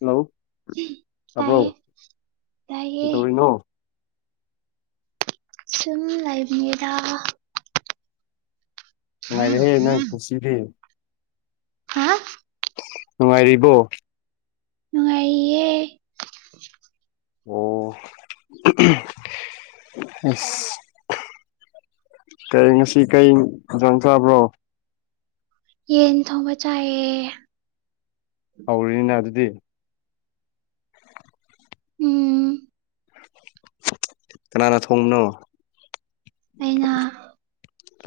Hello ꯇꯥꯏꯌꯦ ꯇꯥꯕ꯭ꯔꯣ ꯇꯥꯏꯌꯦ ꯀꯩꯗꯧꯔꯤꯅꯣ ꯁꯨꯝ ꯂꯩꯕꯅꯤꯗꯥ ꯉꯅꯨꯡꯥꯏꯔꯦꯍꯦ ꯅꯣꯏ ꯄꯨꯟꯁꯤꯗꯤ ꯍꯥ ꯅꯨꯡꯉꯥꯏꯔꯤꯕꯣ ꯅꯨꯡꯉꯥꯏꯔꯤ ꯑꯣ [unintelligible] ꯑꯁ ꯀꯔꯤꯅꯣꯉꯁꯤ ꯀꯩ ꯏꯟꯁꯥꯡ ꯆꯥꯕ꯭ꯔꯣ ꯌꯦꯟ ꯊꯣꯡꯕ ꯆꯥꯏꯌꯦ ꯍꯧꯔꯤꯅꯤꯅ ꯑꯗꯨꯗꯤ ꯎꯝ ꯀꯅꯥꯅ ꯊꯣꯡꯕꯅꯣ ꯑꯩꯅ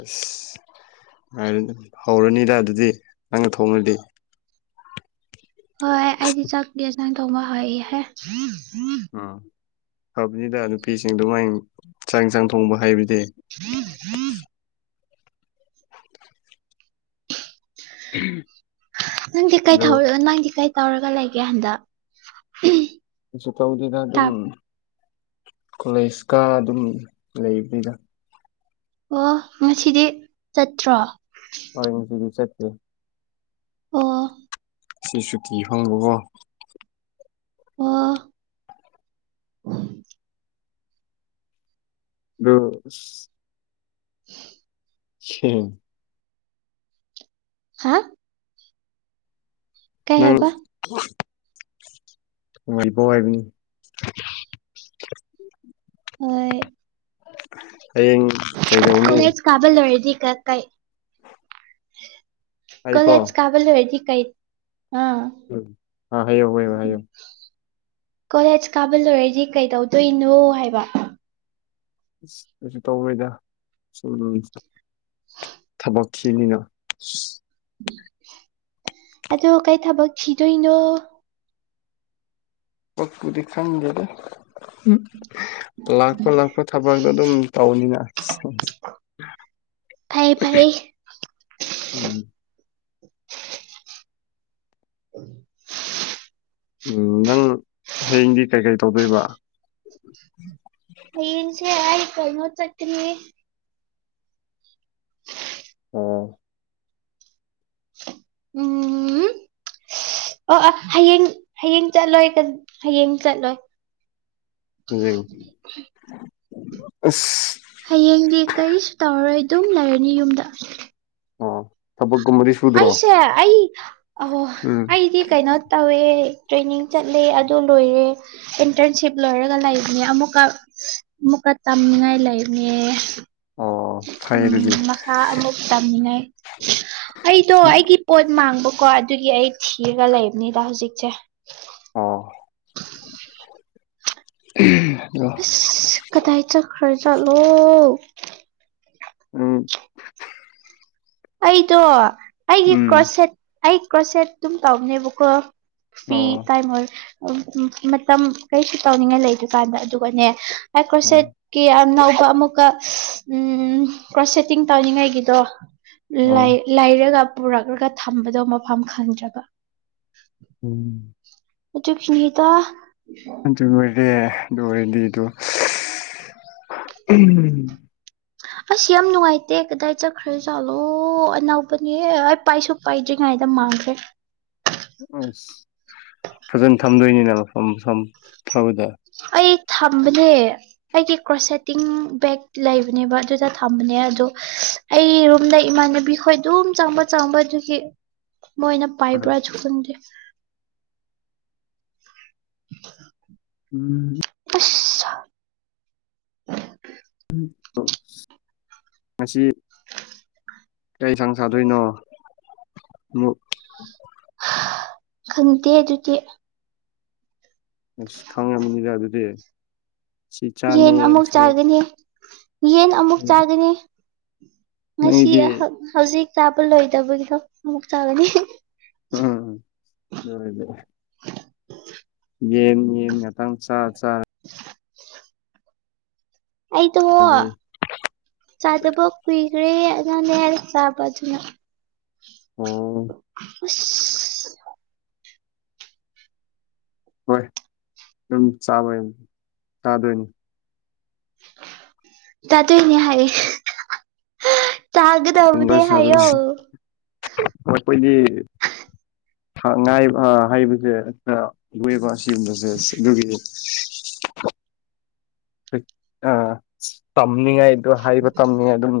ꯑꯁ ꯍꯧꯔꯅꯤꯗ ꯑꯗꯨꯗꯤ ꯅꯪꯅ ꯊꯣꯡꯉꯗꯤ ꯍꯣꯏ ꯑꯩꯗꯤ ꯆꯥꯛꯗꯤ ꯌꯦꯁꯥꯡ ꯊꯣꯡꯕ ꯍꯩꯍꯦ ꯎꯝ ꯐꯕꯅꯤꯗ ꯅꯨꯄꯤꯁꯤꯡ ꯑꯗꯨꯃꯥꯏ ꯆꯥꯛ ꯏꯟꯁꯥꯡ ꯊꯣꯡꯕ ꯍꯩꯕꯗꯤ ꯍ ꯍ [unintelligible] ꯅꯪꯗꯤ ꯀꯩ ꯑꯗꯣ ꯊꯧꯔ ꯅꯪꯗꯤ ꯀꯩ ꯇꯧꯔꯒ ꯂꯩꯒꯦ ꯍꯟꯗꯛ ꯀꯁꯨ ꯇꯧꯗꯦꯗꯥ ꯑꯗꯨꯝ ꯇꯥꯞ ꯀꯣꯂꯦꯖ ꯀꯔꯥ ꯑꯗꯨꯝ ꯂꯩꯕꯅꯤꯗ ꯑꯣ ꯉꯁꯤꯗꯤ ꯆꯠꯇ꯭ꯔꯣ [unintelligible] ꯆꯠ ꯇꯦ ꯑꯣ [unintelligible] ꯑꯣ [unintelligible] ꯑ [unintelligible] [unintelligible] [unintelligible] ꯍꯥ ꯀꯩ ꯅꯪ ꯍꯥꯏꯕ [unintelligible] ꯅꯨꯡꯉꯥꯏꯕꯧ ꯍꯥꯏꯕꯅꯤ ꯍꯣꯏ ꯍꯌꯦꯡ ꯀꯩꯗꯧꯅꯤ ꯀꯕ ꯂꯣꯏꯔꯗꯤ ꯀ ꯀꯩ ꯀꯂꯦꯖ ꯑꯩꯀꯣ ꯀꯥꯕ ꯂꯣꯏꯔꯗꯤ ꯀꯩ ꯑ ꯎꯝ ꯑꯥ ꯍꯥꯏꯌꯣ ꯍꯥꯏꯌꯣ ꯍꯥꯏꯌꯣ [unintelligible] ꯀꯣꯂꯦꯖ ꯀꯥꯕ ꯂꯣꯏꯔꯗꯤ ꯀꯩꯗꯧꯗꯣꯏꯅꯣ ꯍꯥꯏꯕ ꯀꯩꯁꯨ ꯇꯧꯔꯣꯏꯗ ꯁꯨ ꯅꯣꯝꯕꯥ ꯊꯕꯛ ꯊꯤꯅꯤꯅꯥ ꯑꯗꯣ ꯀꯩ ꯊꯕꯛ ꯊꯤꯗꯣꯏꯅꯣ ꯊꯕꯀꯄꯨꯗꯤ ꯈꯪꯗꯦꯗꯥ [unintelligible] ꯂꯥꯛꯄ ꯂꯥꯛꯄ ꯊꯕꯛ ꯑꯗꯨꯝ ꯇꯧꯅꯤꯅ [unintelligible] ꯐꯩ ꯐꯩ ꯎꯝ [unintelligible] [unintelligible] ꯎꯝ ꯅꯪ ꯍꯌꯦꯡꯗꯤ ꯀꯩꯀꯩ ꯇꯧꯗꯣꯏꯕ ꯍꯌꯦꯡꯁꯦ ꯑꯩ ꯀꯩꯅꯣ ꯆꯠꯀꯅꯤ ꯑꯣ ꯎꯝꯝ ꯑꯣ ꯑ ꯍꯌꯦꯡ ꯍꯌꯦꯡ ꯆꯠꯂꯣꯏ ꯍꯌꯦꯡ ꯆꯠꯂꯣꯏ꯫ ꯑꯁ꯫ ꯍꯌꯦꯡꯗꯤ ꯀꯔꯤꯁꯨ ꯇꯧꯔꯔꯣꯏ ꯑꯗꯨꯝ ꯂꯩꯔꯅꯤ ꯌꯨꯝꯗ꯫ ꯑꯣ ꯊꯕꯛꯀꯨꯝꯕꯗꯤ ꯁꯨꯝ꯫ ꯑꯩꯁꯦ ꯑꯩ ꯑꯍꯣ ꯎꯝ ꯑꯩꯗꯤ ꯀꯩꯅꯣ꯫ ꯇꯧꯋꯦ ꯇ꯭ꯔꯦꯅꯤꯡ ꯆꯠꯂꯦ ꯑꯗꯨ ꯂꯣꯏꯔꯦ ꯏꯟꯇꯔꯟꯁꯤꯞ ꯂꯣꯏꯔꯒ ꯂꯩꯕꯅꯦ ꯑꯃꯨꯛꯀ ꯃꯨꯛꯀ ꯇꯝꯅꯤꯡꯉꯥꯏ ꯂꯩꯕꯅꯦ꯫ ꯑꯣ ꯐꯩ ꯎꯝ ꯑꯗꯨꯗꯤ ꯃꯈꯥ ꯑꯃꯨꯛ ꯇꯥꯃꯤꯟꯅꯩ ꯑꯩꯗꯣ ꯑꯩꯒꯤ ꯄꯣꯠ ꯃꯥꯡꯕꯀꯣ ꯑꯗꯨꯒꯤ ꯑꯩ ꯊꯤꯔꯒ ꯂꯩꯕꯅꯤꯗ ꯍꯧꯖꯤꯛꯁꯦ꯫ ꯑꯣ꯫ ꯑꯁ ꯀꯗꯥꯏ ꯆꯠꯈꯔ ꯖꯠꯂꯣ꯫ ꯎꯝ꯫ ꯑꯩꯗꯣ ꯑꯩꯒꯤ ꯎꯝ ꯀ꯭ꯔꯣꯁꯦꯠꯒꯤ ꯑꯩ ꯀ꯭ꯔꯣꯁꯦꯠ ꯑꯗꯨꯝ ꯇꯧꯕꯅꯦꯕꯀꯣ꯫ ꯐꯤ ꯑꯣ ꯇꯥꯏꯃꯔ ꯃꯇꯝ ꯀꯔꯤꯁꯨ ꯇꯧꯅꯤꯡꯉꯥꯏ ꯂꯩꯗ ꯀꯥꯟꯗ ꯑꯗꯨꯒꯅꯦ ꯇꯥꯏ ꯑꯣ ꯀ꯭ꯔꯣꯁꯦꯠ ꯀꯦ ꯌꯥꯝ ꯅꯧꯕ ꯑꯃꯨꯛꯀ ꯎꯝ ꯀ꯭ꯔꯣ ꯁꯦꯠꯇꯤꯡ ꯇꯧꯅꯤꯡꯉꯥꯏꯒꯤꯗꯣ꯫ ꯑꯣ ꯂꯩꯔꯒ ꯄꯨꯔꯛꯂꯒ ꯊꯝꯕꯗꯣ ꯃꯐꯝ ꯈꯪꯗ꯭ꯔꯕ꯫ ꯎꯝ꯫ ꯑꯗꯨꯒꯤꯅꯤꯗ꯫ ꯑꯗꯨ ꯑꯣꯏꯔꯦ ꯑꯗꯨ ꯑꯣꯏꯔꯗꯤ ꯑꯗꯨ꯫ ꯑꯁ ꯌꯥꯝ ꯅꯨꯡꯉꯥꯏꯇꯦ ꯀꯗꯥꯏ ꯆꯠꯈ꯭ꯔ ꯆꯥꯠꯂꯣ ꯑꯅꯧꯕꯅꯦ ꯑꯩ ꯄꯥꯏꯁꯨ ꯄꯥꯏꯗ꯭ꯔꯤꯉꯩꯗ ꯃꯥꯡꯈ꯭ꯔꯦ꯫ ꯑꯁ ꯐꯖꯅ ꯊꯝꯗꯣꯏꯅꯤꯅ ꯃꯐꯝ ꯃꯐꯝ ꯐꯕꯗ꯫ ꯑꯩ ꯊꯝꯕꯅꯦ꯫ ꯑꯩꯗꯤ ꯀ꯭ꯔꯣꯁꯁꯦꯠꯇꯤꯡ ꯕꯦꯛ ꯂꯩꯕꯅꯦꯕ ꯑꯗꯨꯗ ꯊꯝꯕꯅꯦ ꯑꯗꯣ ꯑꯩꯔꯨꯝꯝꯗ ꯏꯃꯥꯟꯅꯕꯤ ꯈꯣꯏ ꯑꯗꯨꯝ ꯆꯪꯕ ꯆꯪꯕ ꯑꯗꯨꯒꯤ ꯃꯣꯏꯅ ꯄꯥꯏꯕ꯭ꯔꯁꯨ ꯈꯪꯗꯦ꯫ [inaudible] ꯎꯝ꯫ ꯑꯁ꯫ ꯃꯁꯤ꯫ ꯀꯩꯁꯥꯡ ꯆꯥꯗꯣꯏꯅꯣ꯫ ꯈꯪꯇꯦ ꯑꯗꯨꯗꯤ꯫ ꯑꯁ ꯈꯪꯉꯝꯅꯤꯗ ꯑꯗꯨꯗꯤ꯫ ꯁꯤ ꯆꯥꯅꯤ ꯌꯦꯟ ꯑꯃꯨꯛ ꯁꯤ ꯆꯥꯒꯅꯤ꯫ ꯌꯦꯟ ꯑꯃꯨꯛ ꯆꯥꯒꯅꯤ ꯉꯁꯤ ꯅꯪꯒꯤꯗꯤ ꯍꯧꯖꯤꯛ ꯆꯥꯕ ꯂꯣꯏꯗꯕꯒꯤꯗꯣ ꯑꯃꯨꯛ ꯆꯥꯒꯅꯤ꯫ ꯎꯝ [inaudible] ꯌꯦꯟ ꯌꯦꯟ ꯉꯥꯛꯇꯪ ꯆꯥ ꯆꯥꯔ ꯑꯩꯗꯣ ꯆꯥꯔꯗꯤ ꯆꯥꯗꯕ ꯀꯨꯏꯈ꯭ꯔꯦ ꯑꯗꯨꯅ ꯂꯩꯔꯥꯒ ꯆꯥꯕ ꯑꯗꯨꯅ꯫ ꯑꯣ꯫ ꯑꯁ꯫ ꯍꯣꯏ ꯑꯗꯨꯝ ꯆꯥꯃꯩ ꯆꯥꯗꯣꯏꯅꯤ꯫ ꯆꯥꯗꯣꯏꯅꯤ ꯍꯥꯏꯌꯦ꯫ ꯆꯥꯒꯗꯕꯅꯤ ꯂꯣꯏ ꯍꯥꯏꯌꯣ꯫ ꯆꯥꯗꯣꯏꯅꯤ ꯑꯩꯈꯣꯏꯗꯤ ꯉꯥꯏ ꯍꯩꯕꯁꯦ ꯈꯔ ꯂꯨꯌꯦꯕ ꯁꯤꯒꯨꯝꯕꯁꯦ ꯑꯗꯨꯒꯤ꯫ ꯑ ꯇꯝꯃꯤꯉꯥꯏ ꯑꯗꯨ ꯍꯥꯏꯕ ꯇꯝꯅꯤ ꯑꯗꯨꯝ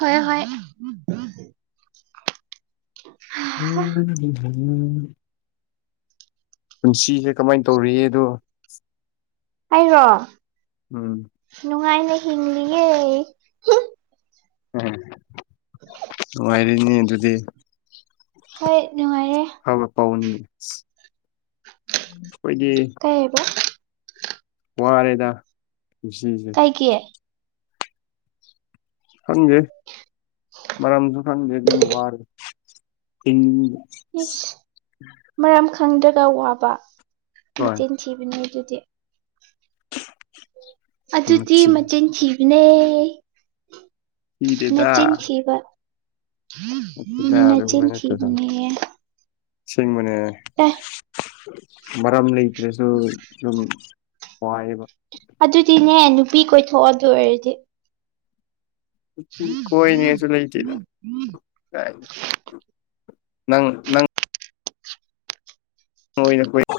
ꯍꯣꯏꯌꯦ ꯍꯣꯏ꯫ ꯎꯝ꯫ [unintelligible] ꯄꯨꯟꯁꯤꯁꯦ ꯀꯃꯥꯏꯟ ꯇꯧꯔꯤꯌꯦꯗꯣ꯫ ꯑꯩꯔꯣ ꯎꯝ ꯅꯨꯡꯉꯥꯏꯅ ꯍꯤꯡꯂꯤꯌꯦ꯫ ꯅꯨꯡꯏꯔꯤꯅꯦ ꯑꯗꯨꯗꯤ꯫ ꯍꯣꯏ ꯅꯨꯡꯉꯥꯏꯔꯦ꯫ ꯐꯕ ꯄꯥꯎꯟꯅꯤ ꯑꯩꯈꯣꯏꯒꯤ꯫ ꯍꯥꯏꯕ꯫ ꯋꯥꯔꯦꯗ ꯄꯨꯟꯁꯤꯁꯦ꯫ ꯀꯩꯀꯤ꯫ ꯈꯪꯗꯦ ꯃꯔꯝꯁꯨ ꯈꯪꯗꯦ ꯑꯗꯨꯝ ꯋꯔꯦ꯫ ꯏꯁ ꯃꯔꯝ ꯈꯪꯗ꯭ꯔꯒ ꯋꯥꯕ ꯍꯣꯏ ꯃꯤꯆꯤꯟ ꯊꯤꯕꯅꯦ ꯑꯗꯨꯗꯤ꯫ ꯎ [unintelligible] ꯑꯗꯨꯗꯤ ꯃꯆꯤꯟ ꯊꯤꯕꯅꯦ ꯊꯤꯗꯦꯗ ꯅꯆꯤꯟ ꯊꯤꯕ꯫ ꯅꯠꯇꯦꯗ ꯅꯆꯤꯟ ꯊꯣꯕꯅꯤꯌꯦ꯫ ꯁꯤꯡꯕꯅꯦ꯫ ꯑꯦ꯫ ꯃꯔꯝ ꯂꯩꯇ꯭ꯔꯁꯨ ꯁꯨꯝ ꯋꯥꯏꯌꯦꯕ꯫ ꯑꯗꯨꯗꯤꯅꯦ ꯅꯨꯄꯤ ꯀꯣꯏꯊꯣꯛꯑ ꯑꯗꯨ ꯑꯣꯏꯔꯗꯤ꯫ ꯅꯨꯄꯤ ꯀꯣꯏꯅꯤ ꯀꯁꯨ ꯂꯩꯇꯦꯗ ꯅꯪ ꯅꯪ꯫ ꯍꯅꯣꯏ [unintelligible]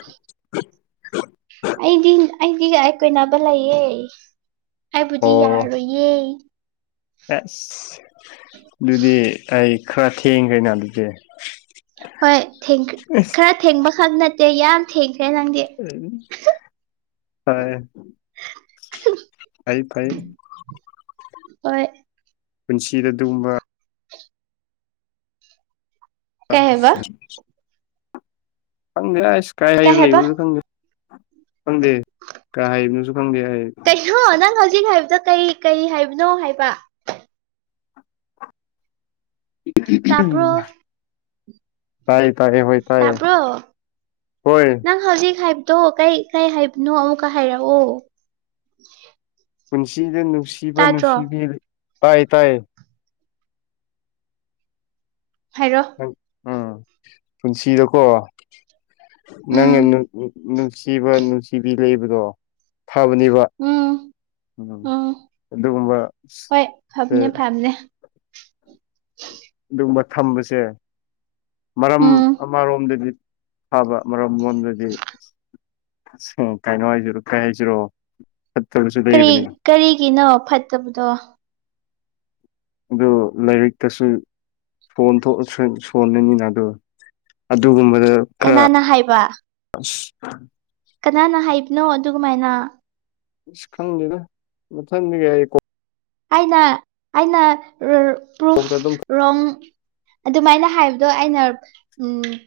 ꯑꯩꯗꯤ ꯑꯩꯗꯤ ꯀꯣꯏꯅꯕ ꯂꯩꯌꯦ ꯍꯥꯏꯕꯨꯗꯤ ꯑꯣ ꯌꯥꯔꯣꯏ꯫ ꯏꯌꯦ꯫ ꯑꯁ ꯑꯗꯨꯗꯤ ꯑꯩ ꯈꯔ ꯊꯦꯡꯈ꯭ꯔꯦꯅ ꯑꯗꯨꯗꯤ꯫ ꯍꯣꯏ ꯊꯦꯡ ꯈꯔ ꯊꯦꯡꯕꯈꯛ ꯅꯠꯇꯦ ꯌꯥꯝ ꯊꯦꯡꯈ꯭ꯔꯦ ꯅꯪꯗꯤ꯫ [unintelligible] ꯐꯩ ꯐꯩ꯫ ꯍꯣꯏ꯫ ꯄꯨꯟꯁꯤꯗ ꯑꯗꯨꯒꯨꯝꯕ꯫ ꯀꯩ ꯍꯥꯏꯕ ꯈꯪꯗꯦ ꯏꯁ ꯀꯥꯏ ꯀꯩ ꯀꯥꯏꯗ ꯍꯥꯏꯕ ꯂꯩꯕꯅꯣ ꯈꯪꯗꯦ꯫ ꯈꯪꯗꯦ ꯀꯍꯥꯏꯗꯨꯁꯨ ꯈꯪꯗꯦ ꯍꯥꯏꯌꯦ꯫ ꯊꯨ ꯅꯪ ꯍꯧꯖꯤꯛ ꯍꯥꯏꯕꯗꯣ ꯀꯩ ꯀꯩ ꯍꯥꯏꯕꯅꯣ ꯍꯥꯏꯕ꯫ ꯇꯥꯕ꯭ꯔꯣ [unintelligible] ꯐꯔꯦ ꯐꯔꯦꯕ꯫ ꯇꯥꯄ꯭ꯔꯣ ꯅꯪ ꯍꯧꯖꯤꯛ ꯍꯥꯏꯕ꯫ ꯗꯣ ꯀꯩ ꯀꯩ ꯍꯥꯏꯕꯅꯣ ꯑꯃꯨꯛꯀ ꯍꯥꯏꯔꯛꯑꯣ꯫ [unintelligible] ꯄꯨꯟꯁꯤꯗ ꯅꯨꯡꯁꯤꯕ ꯇꯥꯗ꯭ꯔꯣ ꯅꯨꯡꯁꯤꯕꯤ ꯇꯥꯏꯌꯦ ꯇꯥꯏꯌꯦ꯫ ꯍꯥꯏꯔꯣ꯫ ꯎꯝ ꯄꯨꯟꯁꯤꯗꯀꯣ ꯅꯪꯅ ꯎꯝ ꯅꯨꯡꯁꯤꯕ ꯅꯨꯡꯁꯤꯕꯤ ꯂꯩꯕꯔꯣ꯫ ꯐꯥꯕꯅꯤꯕ ꯎꯝ ꯎꯝ ꯑꯗꯨꯒꯨꯝꯕ ꯍꯣꯏ ꯐꯕꯅꯦ ꯈꯔ꯫ ꯐꯕꯅꯦ ꯑꯗꯨꯒꯨꯝꯕ ꯊꯝꯕꯁꯦ ꯃꯔꯝ ꯎꯝ ꯑꯃꯔꯣꯝꯗꯗꯤ꯫ ꯐꯕ ꯃꯔꯝ ꯂꯣꯟꯕꯗꯤ ꯀꯩꯅꯣ ꯍꯥꯏꯁꯤꯔꯣ ꯀꯩ ꯍꯥꯏꯁꯤꯔꯣ꯫ [unintelligible] ꯀꯔꯤ ꯀꯔꯤꯒꯤꯅꯣ ꯐꯠꯇꯕꯗꯣ꯫ ꯑꯗꯣ ꯂꯥꯏꯔꯤꯛꯇꯁꯨ꯫ ꯐꯣꯟ ꯁꯣꯟꯂꯅꯤꯅ ꯑꯗꯣ ꯑꯗꯨꯒꯨꯝꯕꯗ꯫ ꯀꯅꯥꯅ ꯍꯥꯏꯕ꯫ ꯑꯁ꯫ ꯀꯅꯥꯅ ꯍꯥꯏꯕꯅꯣ ꯑꯗꯨꯒꯨꯝꯃꯥꯏꯅ꯫ ꯑꯁ ꯈꯪꯗꯦꯗ ꯃꯊꯪꯗꯤꯒꯤ ꯑꯩ ꯀꯣꯛ꯫ ꯑꯩꯅ ꯑꯩꯅ ꯄ꯭ꯔꯨꯐ ꯀꯣꯛꯇ ꯑꯗꯨꯝ ꯔꯣꯡ꯫ ꯑꯗꯨꯃꯥꯏꯅ ꯍꯥꯏꯕꯗꯣ ꯑꯩꯅ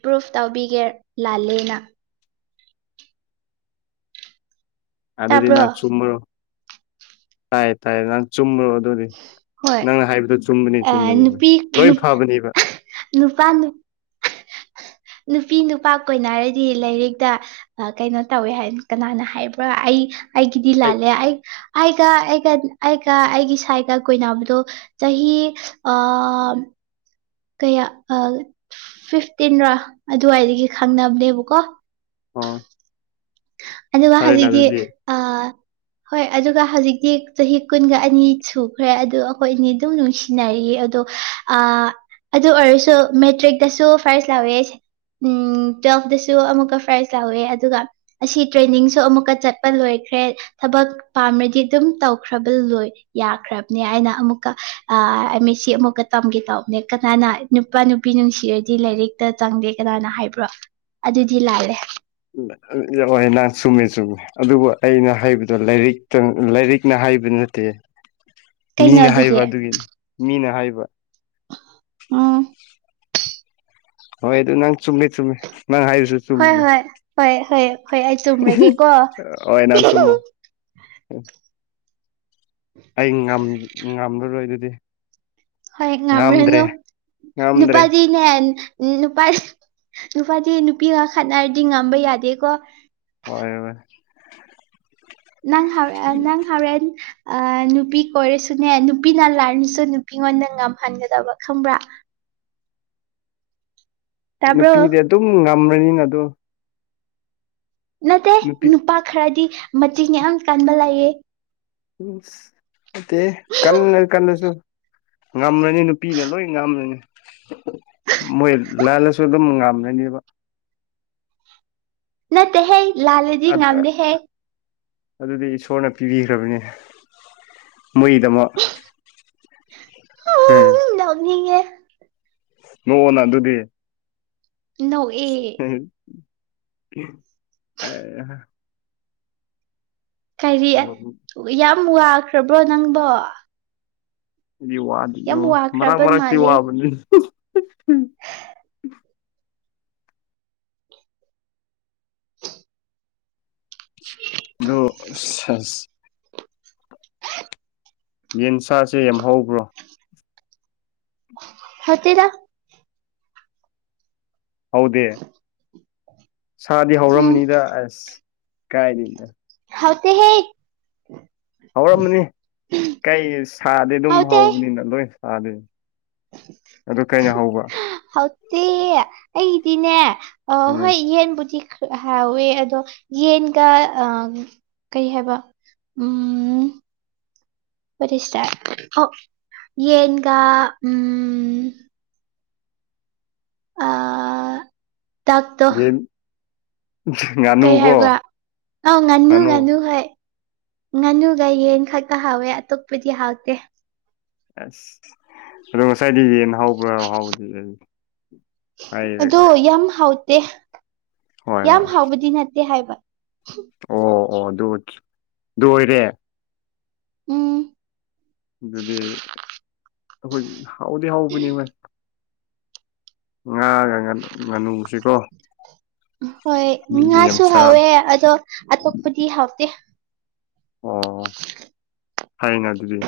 ꯄ꯭ꯔꯨꯐ ꯇꯧꯕꯤꯒꯦ ꯂꯥꯜꯂꯦꯅ꯫ ꯑꯗꯨꯗꯤ ꯇꯥꯕ꯭ꯔꯣ ꯅꯪ ꯆꯨꯝꯕ꯭ꯔꯣ ꯇꯥꯏ ꯇꯥꯏ ꯅꯪ ꯆꯨꯝꯕ꯭ꯔꯣ ꯑꯗꯨꯗꯤ ꯍꯣꯏ ꯅꯪꯅ ꯍꯥꯏꯕꯗꯨꯣ ꯆꯨꯝꯕꯅꯤ ꯆꯨꯝꯕꯅꯦꯕ ꯂꯣꯏ ꯐꯕꯅꯦꯕ ꯅꯨꯄꯥꯥꯟ ꯅꯨꯄꯤ ꯅꯨꯄꯥ ꯀꯣꯏꯅ ꯍꯥꯏꯔꯗꯤ ꯂꯥꯏꯔꯤꯛꯇ ꯀꯩꯅꯣ ꯇꯧꯋꯦ ꯍꯥꯏ ꯀꯅꯥꯅ ꯍꯥꯏꯕ꯭ꯔꯥ ꯑꯩ ꯑꯩꯒꯤꯗꯤ ꯂꯥꯜꯂꯦ ꯑꯩ ꯑꯩꯒ ꯑꯩꯒ ꯑꯩꯒ ꯑꯩꯒꯤ ꯁꯥꯏꯒ ꯀꯣꯏꯕꯗꯣ ꯆꯍꯤ ꯆꯍꯤ ꯑ ꯀꯌꯥ ꯐꯤꯐꯇꯤꯟꯔꯣ ꯑꯗꯨꯋꯥꯏꯗꯒꯤ ꯈꯪꯅꯕꯅꯦꯕꯀꯣ ꯑ ꯑꯗ ꯋꯥ ꯍꯧꯒꯤ [unintelligible] ꯍꯣꯏ ꯑꯗꯨꯒ ꯍꯧꯖꯤꯛꯇꯤ ꯆꯍꯤ ꯀꯨꯟꯒ ꯑꯅꯤ ꯁꯨꯈ꯭ꯔꯦ ꯑꯗꯨ ꯑꯩꯈꯣꯏ ꯑꯅꯤ ꯑꯗꯨꯝ ꯅꯨꯡꯁꯤ ꯅꯩꯌꯦ ꯑꯗꯣ ꯑꯗꯨ ꯑꯣꯏꯔꯁꯨ ꯃꯦꯇ꯭ꯔꯤꯛꯇꯁꯨ ꯐꯥꯔꯁ ꯂꯧꯋꯦ ꯁꯦ꯫ ꯎꯝ ꯇ꯭ꯋꯦꯜꯐꯇꯁꯨ ꯑꯃꯨꯛꯀ ꯄ꯭ꯔꯥꯏꯖ ꯂꯥꯎꯋꯦ ꯑꯗꯨꯒ꯫ ꯑꯁꯤ ꯇ꯭ꯔꯦꯅꯤꯡꯁꯨ ꯑꯃꯨꯛꯀ ꯆꯠꯄ ꯂꯣꯏꯈ꯭ꯔꯦ ꯊꯕꯛ ꯄꯥꯝꯔꯗꯤ ꯑꯗꯨꯝ ꯇꯧꯈ꯭ꯔꯕ ꯂꯣꯏ꯫ ꯌꯥꯈ꯭ꯔꯕꯅꯦ ꯍꯥꯏꯅ ꯑꯃꯨꯛꯀ ꯑ ꯃꯤ ꯁꯤ ꯑꯃꯨꯛꯀ ꯇꯝꯒꯦ ꯇꯧꯕꯅꯦ ꯀꯅꯥꯅ꯫ ꯅꯨꯄꯥ ꯅꯨꯄꯤ ꯅꯨꯡꯁꯤꯔꯗꯤ ꯂꯥꯏꯔꯤꯛꯇ ꯆꯪꯗꯦ ꯀꯅꯥꯅ ꯍꯥꯏꯕ꯭ꯔꯣ ꯑꯗꯨꯗꯤ ꯂꯥꯜꯂꯦ꯫ ꯌꯥ ꯅꯪ ꯆꯨꯝꯃꯦ ꯆꯨꯝꯃꯦ ꯑꯗꯨꯕꯨ ꯑꯩꯅ ꯍꯥꯏꯕꯗꯣ ꯂꯥꯏꯔꯤꯛꯇ ꯂꯥꯏꯔꯤꯛ꯫ ꯅ ꯍꯥꯏꯕ ꯅꯠꯇꯦ ꯀꯩꯅꯣ ꯃꯤꯅ ꯑꯗꯨꯗꯤ ꯍꯥꯏꯕ ꯑꯗꯨꯒꯤꯅꯤ ꯃꯤꯅ ꯍꯥꯏꯕ꯫ ꯎꯝ꯫ ꯍꯣꯏ ꯑꯗꯨ ꯅꯪ ꯆꯨꯝꯃꯦ ꯆꯨꯝꯃꯦ ꯅꯪ ꯍꯥꯏꯔꯁꯨ ꯍꯣꯏ ꯆꯨꯝꯕꯅꯤ ꯍꯣꯏ ꯍꯣꯏ ꯍꯣꯏ ꯍꯣꯏ ꯑꯩ ꯆꯨꯝꯔꯒꯦꯀꯣ ꯑꯣ ꯅꯥꯟ ꯁꯨꯝꯃꯣ ꯑꯩ ꯉꯝꯂꯔꯣꯏ ꯑꯗꯨꯗꯤ ꯍꯣꯏ ꯉꯝꯗ꯭ꯔꯦ ꯉꯝꯔꯅꯨ ꯉꯝꯗ꯭ꯔꯦ ꯅꯨꯄꯥꯗꯤ ꯅꯦ ꯅꯨꯄꯥ ꯅꯨꯄꯥꯗꯤ ꯅꯨꯄꯤꯒ ꯈꯠꯅꯔꯗꯤ ꯉꯝꯕ ꯌꯥꯗꯦꯀꯣ ꯍꯣꯏ ꯅꯪ ꯍ ꯅꯪ ꯍꯔ ꯑ ꯅꯨꯄꯤ ꯀꯣꯏꯔꯁꯨꯅꯦ ꯅꯨꯄꯤꯅ ꯂꯥꯏꯅꯁꯨ ꯅꯨꯄꯤꯉꯣꯟꯗ ꯉꯝꯍꯟꯒꯗꯕ ꯈꯪꯕ꯭ꯔꯥ ꯇꯥꯕ꯭ꯔꯣ ꯅꯨꯄꯤꯗꯤ ꯑꯗꯨꯝ ꯉꯝꯂꯅꯤꯅ ꯑꯗꯨ ꯅꯠꯇ ꯅꯨꯠꯇ ꯄꯥꯛ ꯈꯔꯗꯤ ꯃꯇꯆꯤ ꯌꯥꯝ ꯀꯟꯕ ꯂꯥꯛꯌꯦꯦ ꯎ ꯀꯟꯅ ꯀꯟꯅꯁꯨ ꯉꯝꯂꯅꯤ ꯅꯨꯄꯤꯅ ꯂꯣꯏ ꯉꯝꯂꯅꯤ ꯃꯣꯏ ꯂꯜꯂꯁꯨ ꯑꯗꯨꯝ ꯉꯥꯝꯅꯅꯦꯕ ꯅꯠꯇ ꯍꯦ ꯂꯥꯂꯖꯤ ꯉꯝꯗꯦ ꯍꯦ ꯑꯗꯨꯗꯤ ꯏꯁꯣꯔꯅ ꯄꯤꯕꯤꯈ꯭ꯔꯕꯅꯤ ꯃꯣꯏꯒꯤꯗꯃꯛ ꯎꯝ ꯎ ꯅꯦ ꯅꯣꯛꯑꯣꯅ ꯑꯗꯨꯗꯤ ꯏ ꯍ ꯑ ꯀꯔꯤ ꯌꯥꯝ ꯋꯥꯈ꯭ꯔꯕ꯭ꯔꯣ ꯅꯪꯕꯣ ꯑꯩꯗꯤ ꯌꯥꯝ ꯋꯥꯗꯗꯣ ꯃꯔꯛ ꯋꯥꯈ꯭ꯔꯕ ꯃꯔꯛꯇꯤ ꯃꯥꯜꯂꯤ ꯋꯥꯕꯅꯤ ꯑ ꯌꯦꯟꯁꯥꯁꯦ ꯌꯥꯝ ꯍꯧꯕ꯭ꯔꯣ ꯍꯆꯦꯔ ꯍꯧꯗꯦ ꯁꯥꯗꯤ ꯎꯝ ꯍꯧꯔꯝꯅꯤꯗ ꯑꯁ ꯀꯥꯏꯔꯤꯅ ꯍꯥꯎꯗꯤ ꯍꯦ ꯍꯧꯔꯝꯃꯅꯤ ꯀꯩ ꯁꯥꯗꯤꯦ ꯑꯗꯨꯝ ꯍꯥꯎꯇꯦ ꯍꯧꯕꯅꯤꯅ ꯂꯣꯏ ꯗꯤ ꯑꯗꯨ ꯀꯩꯅꯣ ꯍꯧꯕ ꯍꯥꯎꯇꯦ ꯑꯩꯗꯤꯅꯦ ꯑ ꯎꯝ ꯍꯣꯏ ꯌꯦꯟꯕꯨꯗꯤ ꯍꯥꯏꯋꯦ ꯑꯗꯣ ꯌꯦꯟꯒ ꯀꯩ ꯍꯥꯏꯕ ꯎꯝ ꯄꯔꯤꯁꯔ ꯑꯣ ꯌꯦꯟꯒ ꯎꯝ ꯑ ꯗꯛꯇꯣ ꯌꯦ ꯀꯩ ꯍꯥꯏꯕ꯭ꯔꯥ ꯑꯥꯎ ꯉꯥꯅꯨ ꯉꯥꯅꯨ ꯍꯣꯏ ꯉꯥꯅꯨꯒ ꯌꯦꯟ ꯈꯛꯀ ꯍꯥꯎꯋꯦ ꯑꯇꯣꯞꯄꯗꯤ ꯍꯥꯎꯇꯦ ꯑꯁ ꯑꯗꯣ ꯉꯁꯥꯏꯗꯤ ꯌꯦꯟ ꯍꯥꯎꯕ꯭ꯔꯥ ꯍꯥꯎꯕꯗꯤ ꯂꯩ ꯑꯗꯣ ꯌꯥꯝ ꯍꯥꯎꯇꯦ ꯍꯣꯏ ꯌꯥꯝ ꯍꯣꯏ ꯍꯥꯎꯕꯗꯤ ꯅꯠꯇꯦ ꯍꯥꯏꯕ ꯑꯣ ꯑꯣ ꯑꯗꯨ ꯂꯣꯏꯔꯦ ꯎꯝ ꯑꯗꯨꯗꯤ ꯑꯩꯈꯣꯏ ꯍꯥꯎꯗꯤ ꯍꯥꯎꯕꯅꯤ ꯍꯣꯏ ꯉꯥꯒ ꯉꯥꯅꯨꯁꯤꯀꯣ ꯍꯣꯏ ꯃꯤꯅ ꯌꯥꯝ ꯉꯥꯁꯨ ꯆꯥꯕ ꯍꯥꯎꯋꯦ ꯑꯗꯣ ꯑꯇꯣꯞꯄꯗꯤ ꯍꯥꯎꯇꯦ ꯑꯣ ꯍꯥꯏꯅꯦ ꯑꯗꯨꯗꯤ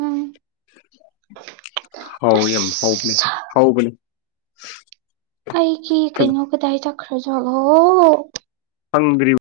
ꯎꯝ ꯍꯥꯎ ꯌꯥꯝ ꯍꯥꯎꯕꯅꯦ ꯑꯁ ꯍꯥꯎꯕꯅꯤ ꯑꯩ ꯀ ꯀꯩꯅꯣ ꯀꯗꯥꯏ ꯆꯀ꯭ꯔ ꯒꯣ ꯐꯪꯗ꯭ꯔꯤꯕ